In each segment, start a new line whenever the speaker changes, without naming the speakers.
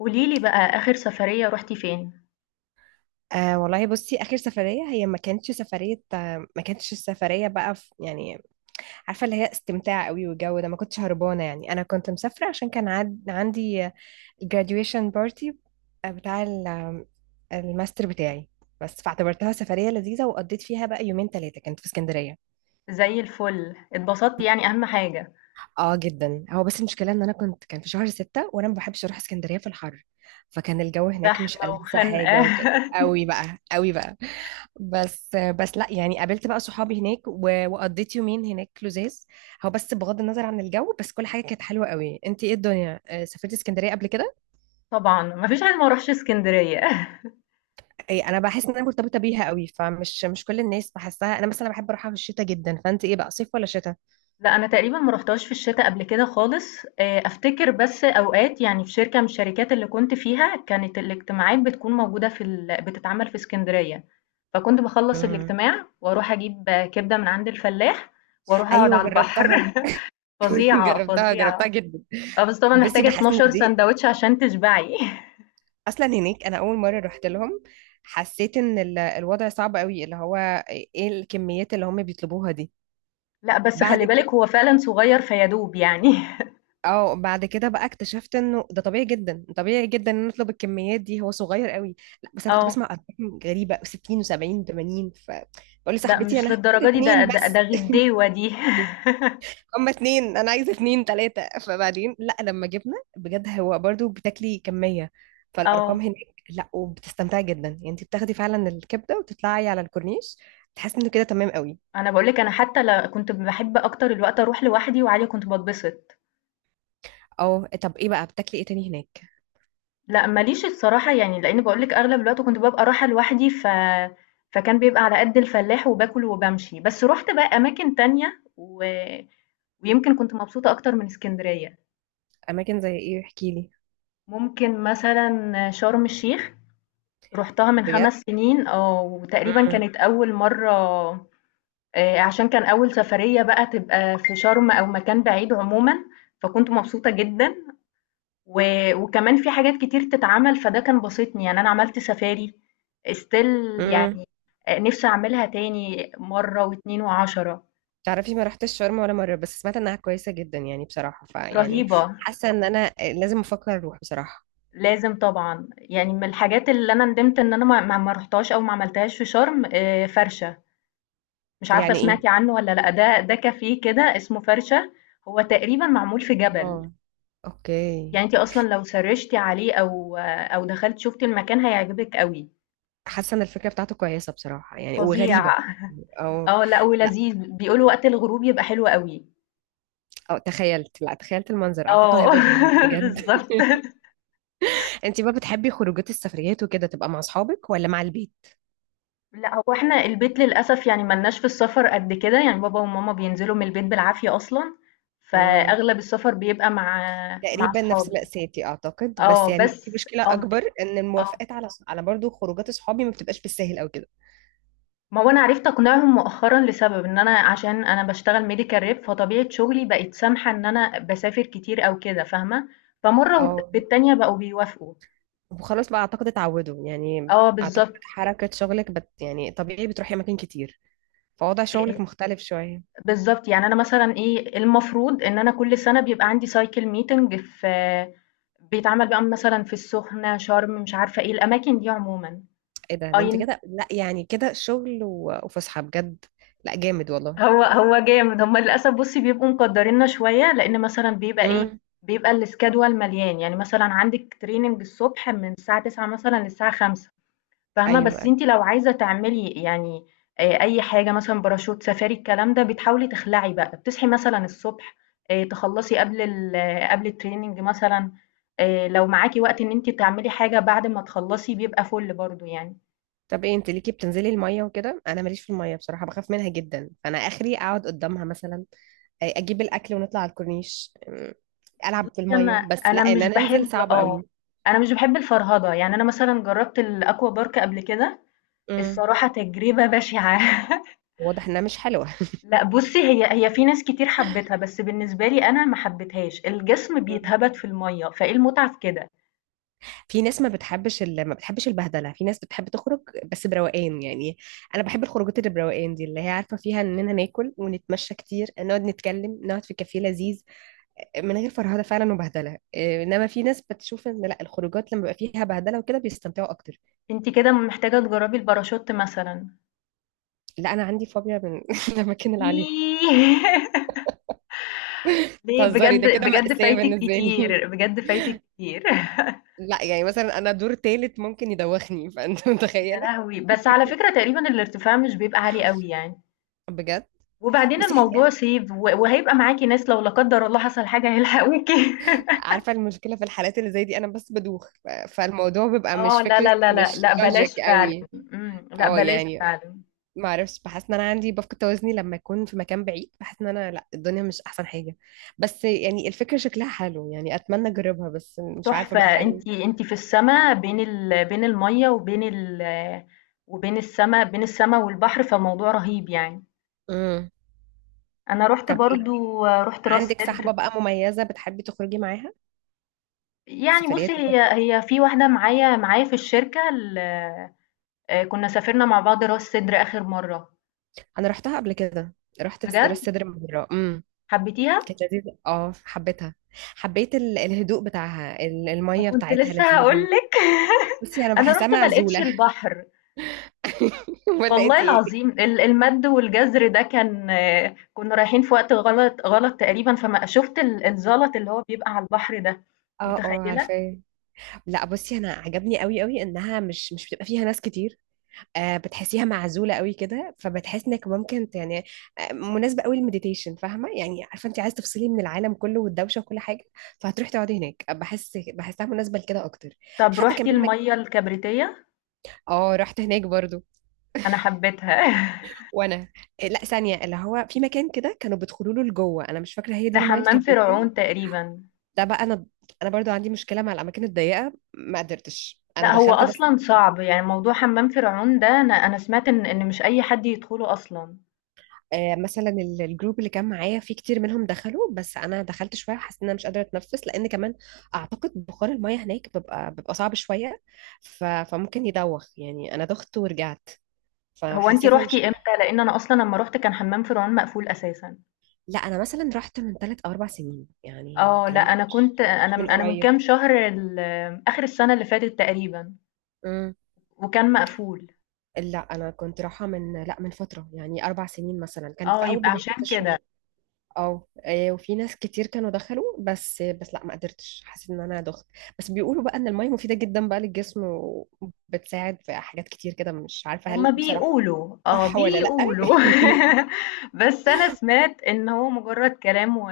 قوليلي بقى آخر سفرية رُحتِ فين؟
آه والله بصي. اخر سفريه هي ما كانتش السفريه بقى في، يعني عارفه اللي هي استمتاع قوي، والجو ده ما كنتش هربانه. يعني انا كنت مسافره عشان كان عندي graduation party، بتاع الماستر بتاعي. بس فاعتبرتها سفريه لذيذه، وقضيت فيها بقى يومين ثلاثه، كانت في اسكندريه.
زي الفل، اتبسطتِ يعني أهم حاجة.
اه جدا. هو بس المشكله ان انا كان في شهر 6، وانا ما بحبش اروح اسكندريه في الحر. فكان الجو هناك مش
زحمة
ألذ
وخنقة.
حاجه، وكده قوي بقى قوي بقى. بس لا يعني قابلت بقى صحابي هناك و- وقضيت يومين هناك لزاز. هو بس بغض النظر عن الجو، بس كل حاجه كانت حلوه قوي. انت ايه الدنيا، سافرتي اسكندريه قبل كده؟
طبعًا، ما فيش حد ما راحش إسكندرية.
اي انا بحس ان انا مرتبطه بيها قوي، فمش مش كل الناس بحسها. انا مثلا بحب اروحها في الشتاء جدا. فانت ايه بقى، صيف ولا شتاء؟
لأ، أنا تقريبًا ما رُحتهاش في الشتا قبل كده خالص، أفتكر بس أوقات يعني في شركة من الشركات اللي كنت فيها، كانت الاجتماعات بتكون موجودة في بتتعمل في إسكندرية، فكنت باخلّص
مم.
الاجتماع وأروح أجيب كبدة من عند الفلاح وأروح أقعد
ايوه
على البحر.
جربتها.
فظيعة،
جربتها
فظيعة.
جربتها جدا.
آه، بس طبعًا
بس
محتاجة
بحس ان
12
دي
ساندوتش عشان تشبعي.
اصلا هناك، انا اول مره رحت لهم حسيت ان الوضع صعب قوي، اللي هو ايه الكميات اللي هم بيطلبوها دي.
لأ، بس
بعد
خلّي بالِك
كده.
هو فعلًا صغير فيادوب يعني.
اه، بعد كده بقى اكتشفت انه ده طبيعي جدا، طبيعي جدا ان نطلب الكميات دي، هو صغير قوي. لا بس انا كنت
آه،
بسمع ارقام غريبه، 60 و70 و80، فبقول
لأ
لصاحبتي
مش
انا هاخد
للدرجة دي، ده
اتنين
ده ده
بس.
غديوة دي.
هما اتنين، انا عايزه اتنين تلاته، فبعدين لا لما جبنا بجد هو برضو بتاكلي كميه،
آه،
فالارقام هناك. لا وبتستمتعي جدا، يعني انت بتاخدي فعلا الكبده وتطلعي على الكورنيش، تحسي انه كده تمام قوي.
أنا باقول لِك، أنا حتى كنت باحب أكتر الوقت أروح لوحدي وعادي كنت باتبسط.
اه، طب ايه بقى بتاكلي ايه تاني هناك؟
لأ، ما ليش الصراحة، يعني لإن باقول لِك أغلب الوقت كنت بابقى رايحة لوحدي، فكان بيبقى على قد الفلاح وباكل وبامشي، بس رُحت بقى أماكن تانية ويمكن كنت مبسوطة أكتر من إسكندرية.
اماكن زي ايه، احكي لي.
ممكن مثلًا شرم الشيخ، رُحتها من
بجد.
5 سنين وتقريبًا كانت أول مرّة، عشان كان أول سفرية بقى تبقى في شرم أو مكان بعيد عمومًا، فكنت مبسوطة جدًا و وكمان في حاجات كتير تتعمل، فده كان باسطني. يعني أنا عملت سفاري still
امم
يعني، نِفْسي أعملها تاني مرّة و2 و10.
تعرفي ما رحتش شرم ولا مرة، بس سمعت انها كويسة جدا يعني بصراحة، فيعني
رهيبة،
حاسة ان انا لازم افكر اروح بصراحة.
لازم طبعًا، يعني من الحاجات اللي أنا ندمت إن أنا ما رُحتهاش أو ما عملتهاش في شرم، فرشة. مش عارفة
يعني
سمعتي
ايه؟
عنه والّا لأ، ده كافيه كده اسمه فرشة، هو تقريبًا معمول في جبل،
اه، اوكي.
يعني أنتِ أصلًا لو سرِّشتِ عليه أو دخلتِ شُفتِ المكان هيعجبِك أوي،
حاسة ان الفكرة بتاعته كويسة بصراحة يعني، وغريبة.
فظيع.
او،
آه، لأ
لا،
ولذيذ، بيقولوا وقت الغروب يبقى حلو أوي.
او تخيلت، لا، تخيلت المنظر، اعتقد
آه.
هيبقى جامد بجد.
بالضبط.
انت بقى بتحبي خروجات السفريات وكده تبقى مع اصحابك ولا مع البيت؟
لأ، هو إحنا البيت للأسف، يعني ما لناش في السفر قد كده، يعني بابا وماما بينزلوا من البيت بالعافية أصلًا،
امم
فأغلب السفر بيبقى مع
تقريبا نفس
صحابي.
مأساتي اعتقد، بس
آه،
يعني في
بس
مشكلة اكبر ان
آه.
الموافقات على برضو خروجات اصحابي ما بتبقاش بالسهل او كده.
ما هو أنا عرفت أقنعهم مؤخرًا لسبب، إن أنا عشان أنا باشتغل medical rep، فطبيعة شغلي بقت سامحة إن أنا باسافر كتير أو كده، فاهمة؟ فمرّة والت
اه،
في التانية بقوا بيوافقوا.
وخلاص بقى اعتقد اتعودوا يعني.
آه،
اعتقد
بالضبط.
حركة شغلك يعني طبيعي بتروحي اماكن كتير، فوضع
آآ
شغلك مختلف شوية.
بالضبط، يعني أنا مثلًا إيه، المفروض إن أنا كل سنة بيبقى عندي cycle meeting، في بيتعمل بقى مثلًا في السخنة، شرم، مش عارفة إيه، الأماكن دي عمومًا.
ايه ده انت
أي،
كده، لا يعني كده شغل و- وفسحة بجد. لا جامد والله.
هو جامد. هُم للأسف بُصّي بيبقوا مقدّريننا شوية، لإن مثلًا بيبقى إيه،
امم
بيبقى الschedule مليان، يعني مثلًا عندِك training الصبح من الساعة 09:00 مثلًا للساعة 17:00، فاهمة؟
ايوه،
بس
أيوة.
أنتِ لو عايزة تعملي يعني أي حاجة مثلًا باراشوت، سفاري، الكلام ده، بتحاولي تخلعي بقى، بتصحي مثلًا الصبح، تخلّصي قبل ال آه، قبل الtraining مثلًا، لو معاكِ وقت إن أنتِ تعملي حاجة بعد ما تخلّصي بيبقى فُل برضه يعني.
طب ايه، انت ليكي بتنزلي المية وكده؟ انا ماليش في المية بصراحة، بخاف منها جدا، فانا اخري اقعد قدامها مثلا، اجيب الاكل ونطلع على الكورنيش، العب في المية
أنا
بس، لا
أنا
ان
مش
انا انزل
باحب
صعب
آه،
قوي.
أنا مش باحب الفرهدة، يعني أنا مثلًا جرّبت الaqua park قبل كده،
امم
الصراحة تجربة بشعة.
واضح انها مش حلوة.
لأ بُصّي، هي في ناس كتير حبِّتها، بس بالنسبة لي أنا ما حبيتهاش، الجسم بيتهبَد في المَيّة، فإيه المتعة في كده؟
في ناس ما بتحبش البهدله، في ناس بتحب تخرج بس بروقان يعني. انا بحب الخروجات اللي بروقان دي، اللي هي عارفه فيها اننا ناكل ونتمشى كتير، نقعد نتكلم، نقعد في كافيه لذيذ من غير فرهده فعلا وبهدله، إيه، انما في ناس بتشوف ان لا، الخروجات لما بيبقى فيها بهدله وكده بيستمتعوا اكتر.
أنتِ كده محتاجة تجرّبي الباراشوت مثلًا.
لا انا عندي فوبيا من الاماكن اللي عليها.
إيه! ليه؟
تهزري، ده
بجد
كده
بجد
مأساة
فايتِك
بالنسبه لي.
كتير، بجد فايتِك كتير.
لا يعني مثلا انا دور تالت ممكن يدوخني، فانت
يا
متخيله.
لهوي! بس على فكرة تقريبًا الارتفاع مش بيبقى عالي أوي يعني،
بجد.
وبعدين
بصي،
الموضوع سيف وهيبقى معاكِ ناس، لو لا قدّر الله حصل حاجة هيلحقوكِ.
عارفة المشكلة في الحالات اللي زي دي، أنا بس بدوخ، ف- فالموضوع بيبقى مش
آه، لا،
فكرة،
لا، لا، لا،
مش
لأ بلاش
لوجيك
فعلًا،
قوي.
لأ
اه،
بلاش
يعني
فعلًا.
ما اعرفش، بحس ان انا بفقد توازني لما اكون في مكان بعيد، بحس ان انا، لا، الدنيا مش احسن حاجة. بس يعني الفكرة شكلها حلو يعني، اتمنى اجربها، بس مش عارفة
تحفة،
بقى هل.
أنتِ في السما، بين ال بين المَيّة وبين ال وبين السما، بين السما والبحر، فالموضوع رهيب يعني.
امم
أنا رُحت
طب ايه،
برضه، رُحت راس
عندك
سدر.
صاحبة بقى مميزة بتحبي تخرجي معاها
يعني بُصّي،
سفريات وكده؟
هي في واحدة معايا في الشركة، ال كنا سافرنا مع بعض راس سدر آخر مرّة.
انا رحتها قبل كده، رحت راس
بجد؟
سدر مرة.
حبيتيها؟
كانت لذيذة، اه حبيتها، حبيت الهدوء بتاعها، ال-
ما
المية
كنت
بتاعتها
لسه
لذيذة.
هقولك.
بصي انا
انا
بحسها
رحت ما لقيتش
معزوله،
البحر،
ولا
والله
انت ايه؟
العظيم، المد والجزر ده كان، كنا رايحين في وقت غلط غلط تقريبا، فما شفت الزلط اللي هو بيبقى على البحر ده،
اه اه،
متخيلة؟
عارفاه. لا بصي انا عجبني قوي قوي انها مش بتبقى فيها ناس كتير. آه، بتحسيها معزوله قوي كده، فبتحس انك ممكن يعني، آه مناسبه قوي للمديتيشن، فاهمه يعني عارفه انت عايز تفصلي من العالم كله والدوشه وكل حاجه، فهتروحي تقعدي هناك، بحسها مناسبه لكده اكتر.
طب
حتى
روحتي
كمان
المية الكبريتية؟
اه، رحت هناك برضو.
انا حبيتها.
وانا. لا ثانيه، اللي هو في مكان كده كانوا بيدخلوا له لجوه، انا مش فاكره هي دي
ده
المايه
حمام
الكبريتيه.
فرعون تقريبا.
ده بقى انا برضو عندي مشكله مع الاماكن الضيقه، ما قدرتش، انا
لا، هو
دخلت بس.
اصلا صعب، يعني موضوع حمام فرعون ده، انا سمعت ان مش اي حد يدخله اصلا.
مثلا الجروب اللي كان معايا فيه كتير منهم دخلوا، بس انا دخلت شويه وحسيت ان انا مش قادره اتنفس، لان كمان اعتقد بخار الميه هناك بيبقى صعب شويه. فممكن يدوخ يعني، انا دخت ورجعت،
هو انتي
فحسيت ان مش.
روحتي امتى؟ لان انا اصلا لما روحت كان حمام فرعون مقفول اساسا.
لا انا مثلا رحت من 3 أو 4 سنين يعني،
اه، لا،
الكلام ده
انا
مش،
كنت انا
مش من
انا من
قريب.
كام شهر، اخر السنه اللي فاتت تقريبا،
امم
وكان مقفول.
لا انا كنت رايحه من، لا، من فتره يعني 4 سنين مثلا، كان في
اه،
اول
يبقى
بدايتي في
عشان كده.
الشغل. اه، إيه، وفي ناس كتير كانوا دخلوا، بس بس لا ما قدرتش، حسيت ان انا دخت. بس بيقولوا بقى ان المية مفيدة جدا بقى للجسم، وبتساعد في حاجات كتير كده، مش عارفة
هما
هل بصراحة
بيقولوا،
صح ولا لا.
بيقولوا. بس انا سمعت ان هو مجرد كلام، و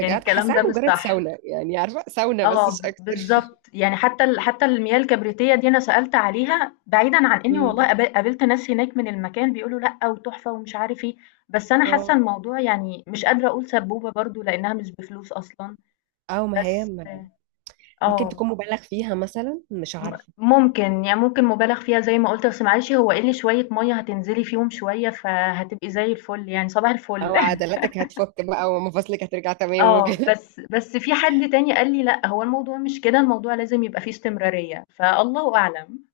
يعني الكلام
حاساها
ده مش
مجرد
صح.
ساونا يعني، عارفة ساونا بس
اه،
مش اكتر.
بالظبط، يعني حتى حتى المياه الكبريتيه دي، انا سالت عليها، بعيدا عن اني والله
امم،
قابلت ناس هناك من المكان بيقولوا لا وتحفه ومش عارف ايه، بس انا حاسه
اه.
الموضوع يعني مش قادره اقول سبوبه برضو لانها مش بفلوس اصلا.
او ما هي،
بس
ممكن
اه،
تكون مبالغ فيها مثلا، مش عارفة.
ممكن، يعني ممكن مبالغ فيها زي ما قلت، بس معلش، هو قل شوية مية هتنزلي فيهم شوية، فهتبقي زي الفل يعني، صباح الفل.
او عضلاتك هتفك بقى ومفاصلك هترجع تمام
اه،
وكده.
بس في حد تاني قال لي لا، هو الموضوع مش كده، الموضوع لازم يبقى فيه استمرارية، فالله أعلم.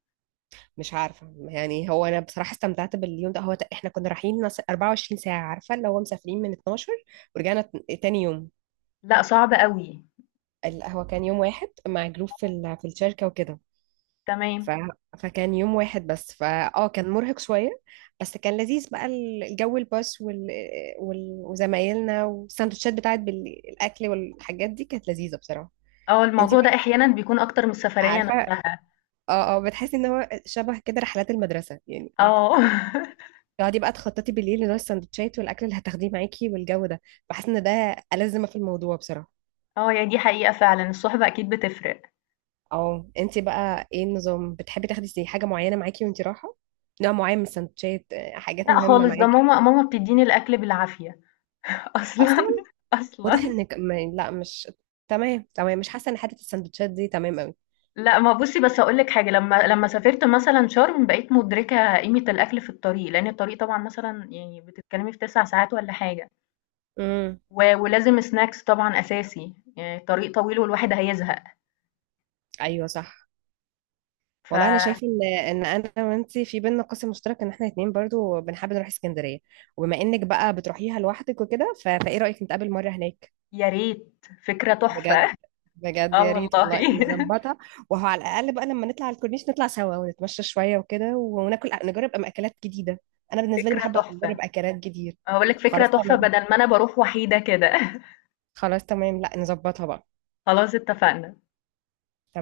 مش عارفة يعني، هو أنا بصراحة استمتعت باليوم ده، هو إحنا كنا رايحين 24 ساعة، عارفة اللي هو مسافرين من 12 ورجعنا تاني يوم.
لا، صعب قوي.
هو كان يوم واحد مع جروب في الشركة وكده. ف...
تمام.
فكان يوم واحد بس، فا كان مرهق شوية، بس كان لذيذ بقى، الجو، الباص، وزمايلنا، والسندوتشات بتاعت بالأكل والحاجات دي كانت لذيذة بصراحة.
اه،
انتي
الموضوع ده
بقى،
احيانا بيكون اكتر من السفرية
عارفة،
نفسها.
اه اه، بتحسي ان هو شبه كده رحلات المدرسة يعني،
اه.
تقعدي بقى تخططي بالليل لنوع السندوتشات والاكل اللي هتاخديه معاكي والجو ده، بحس ان ده ألذ ما في الموضوع بصراحه.
اه يعني، دي حقيقة فعلا، الصحبة اكيد بتفرق.
اه، انت بقى ايه النظام، بتحبي تاخدي زي حاجه معينه معاكي وانت رايحه، نوع معين من السندوتشات، حاجات
لا
مهمه
خالص، ده
معاكي؟
ماما بتديني الاكل بالعافية.
اصلا.
اصلا.
واضح
اصلا.
انك ما... لا، مش تمام، تمام مش حاسه ان حته السندوتشات دي تمام قوي.
لأ، ما بُصّي، بس هاقول لِك حاجة، لمّا سافرت مثلًا شرم، بقيت مُدركة قيمة الأكل في الطريق، لأن الطريق طبعًا مثلًا يعني بتتكلمي في 9 ساعات والّا حاجة،
امم،
ولازم snacks طبعًا أساسي، يعني الطريق طويل والواحد هيزهق،
ايوه صح. والله انا
فيا
شايفه ان انا وانت في بينا قاسم مشترك، ان احنا اتنين برضو بنحب نروح اسكندريه، وبما انك بقى بتروحيها لوحدك وكده، فايه رايك نتقابل مره هناك؟
ريت، فكرة
بجد،
تحفة.
بجد يا
آه
ريت
والله.
والله نظبطها، وهو على الاقل بقى لما نطلع على الكورنيش نطلع سوا ونتمشى شويه وكده وناكل، نجرب اكلات جديده. انا بالنسبه لي
فكرة
بحب اجرب
تحفة،
اكلات جديده.
هاقول لِك فكرة
خلاص
تحفة
تمام،
بدل ما أنا باروح وحيدة كده.
خلاص تمام، لا نظبطها بقى.
خلاص، اتفقنا.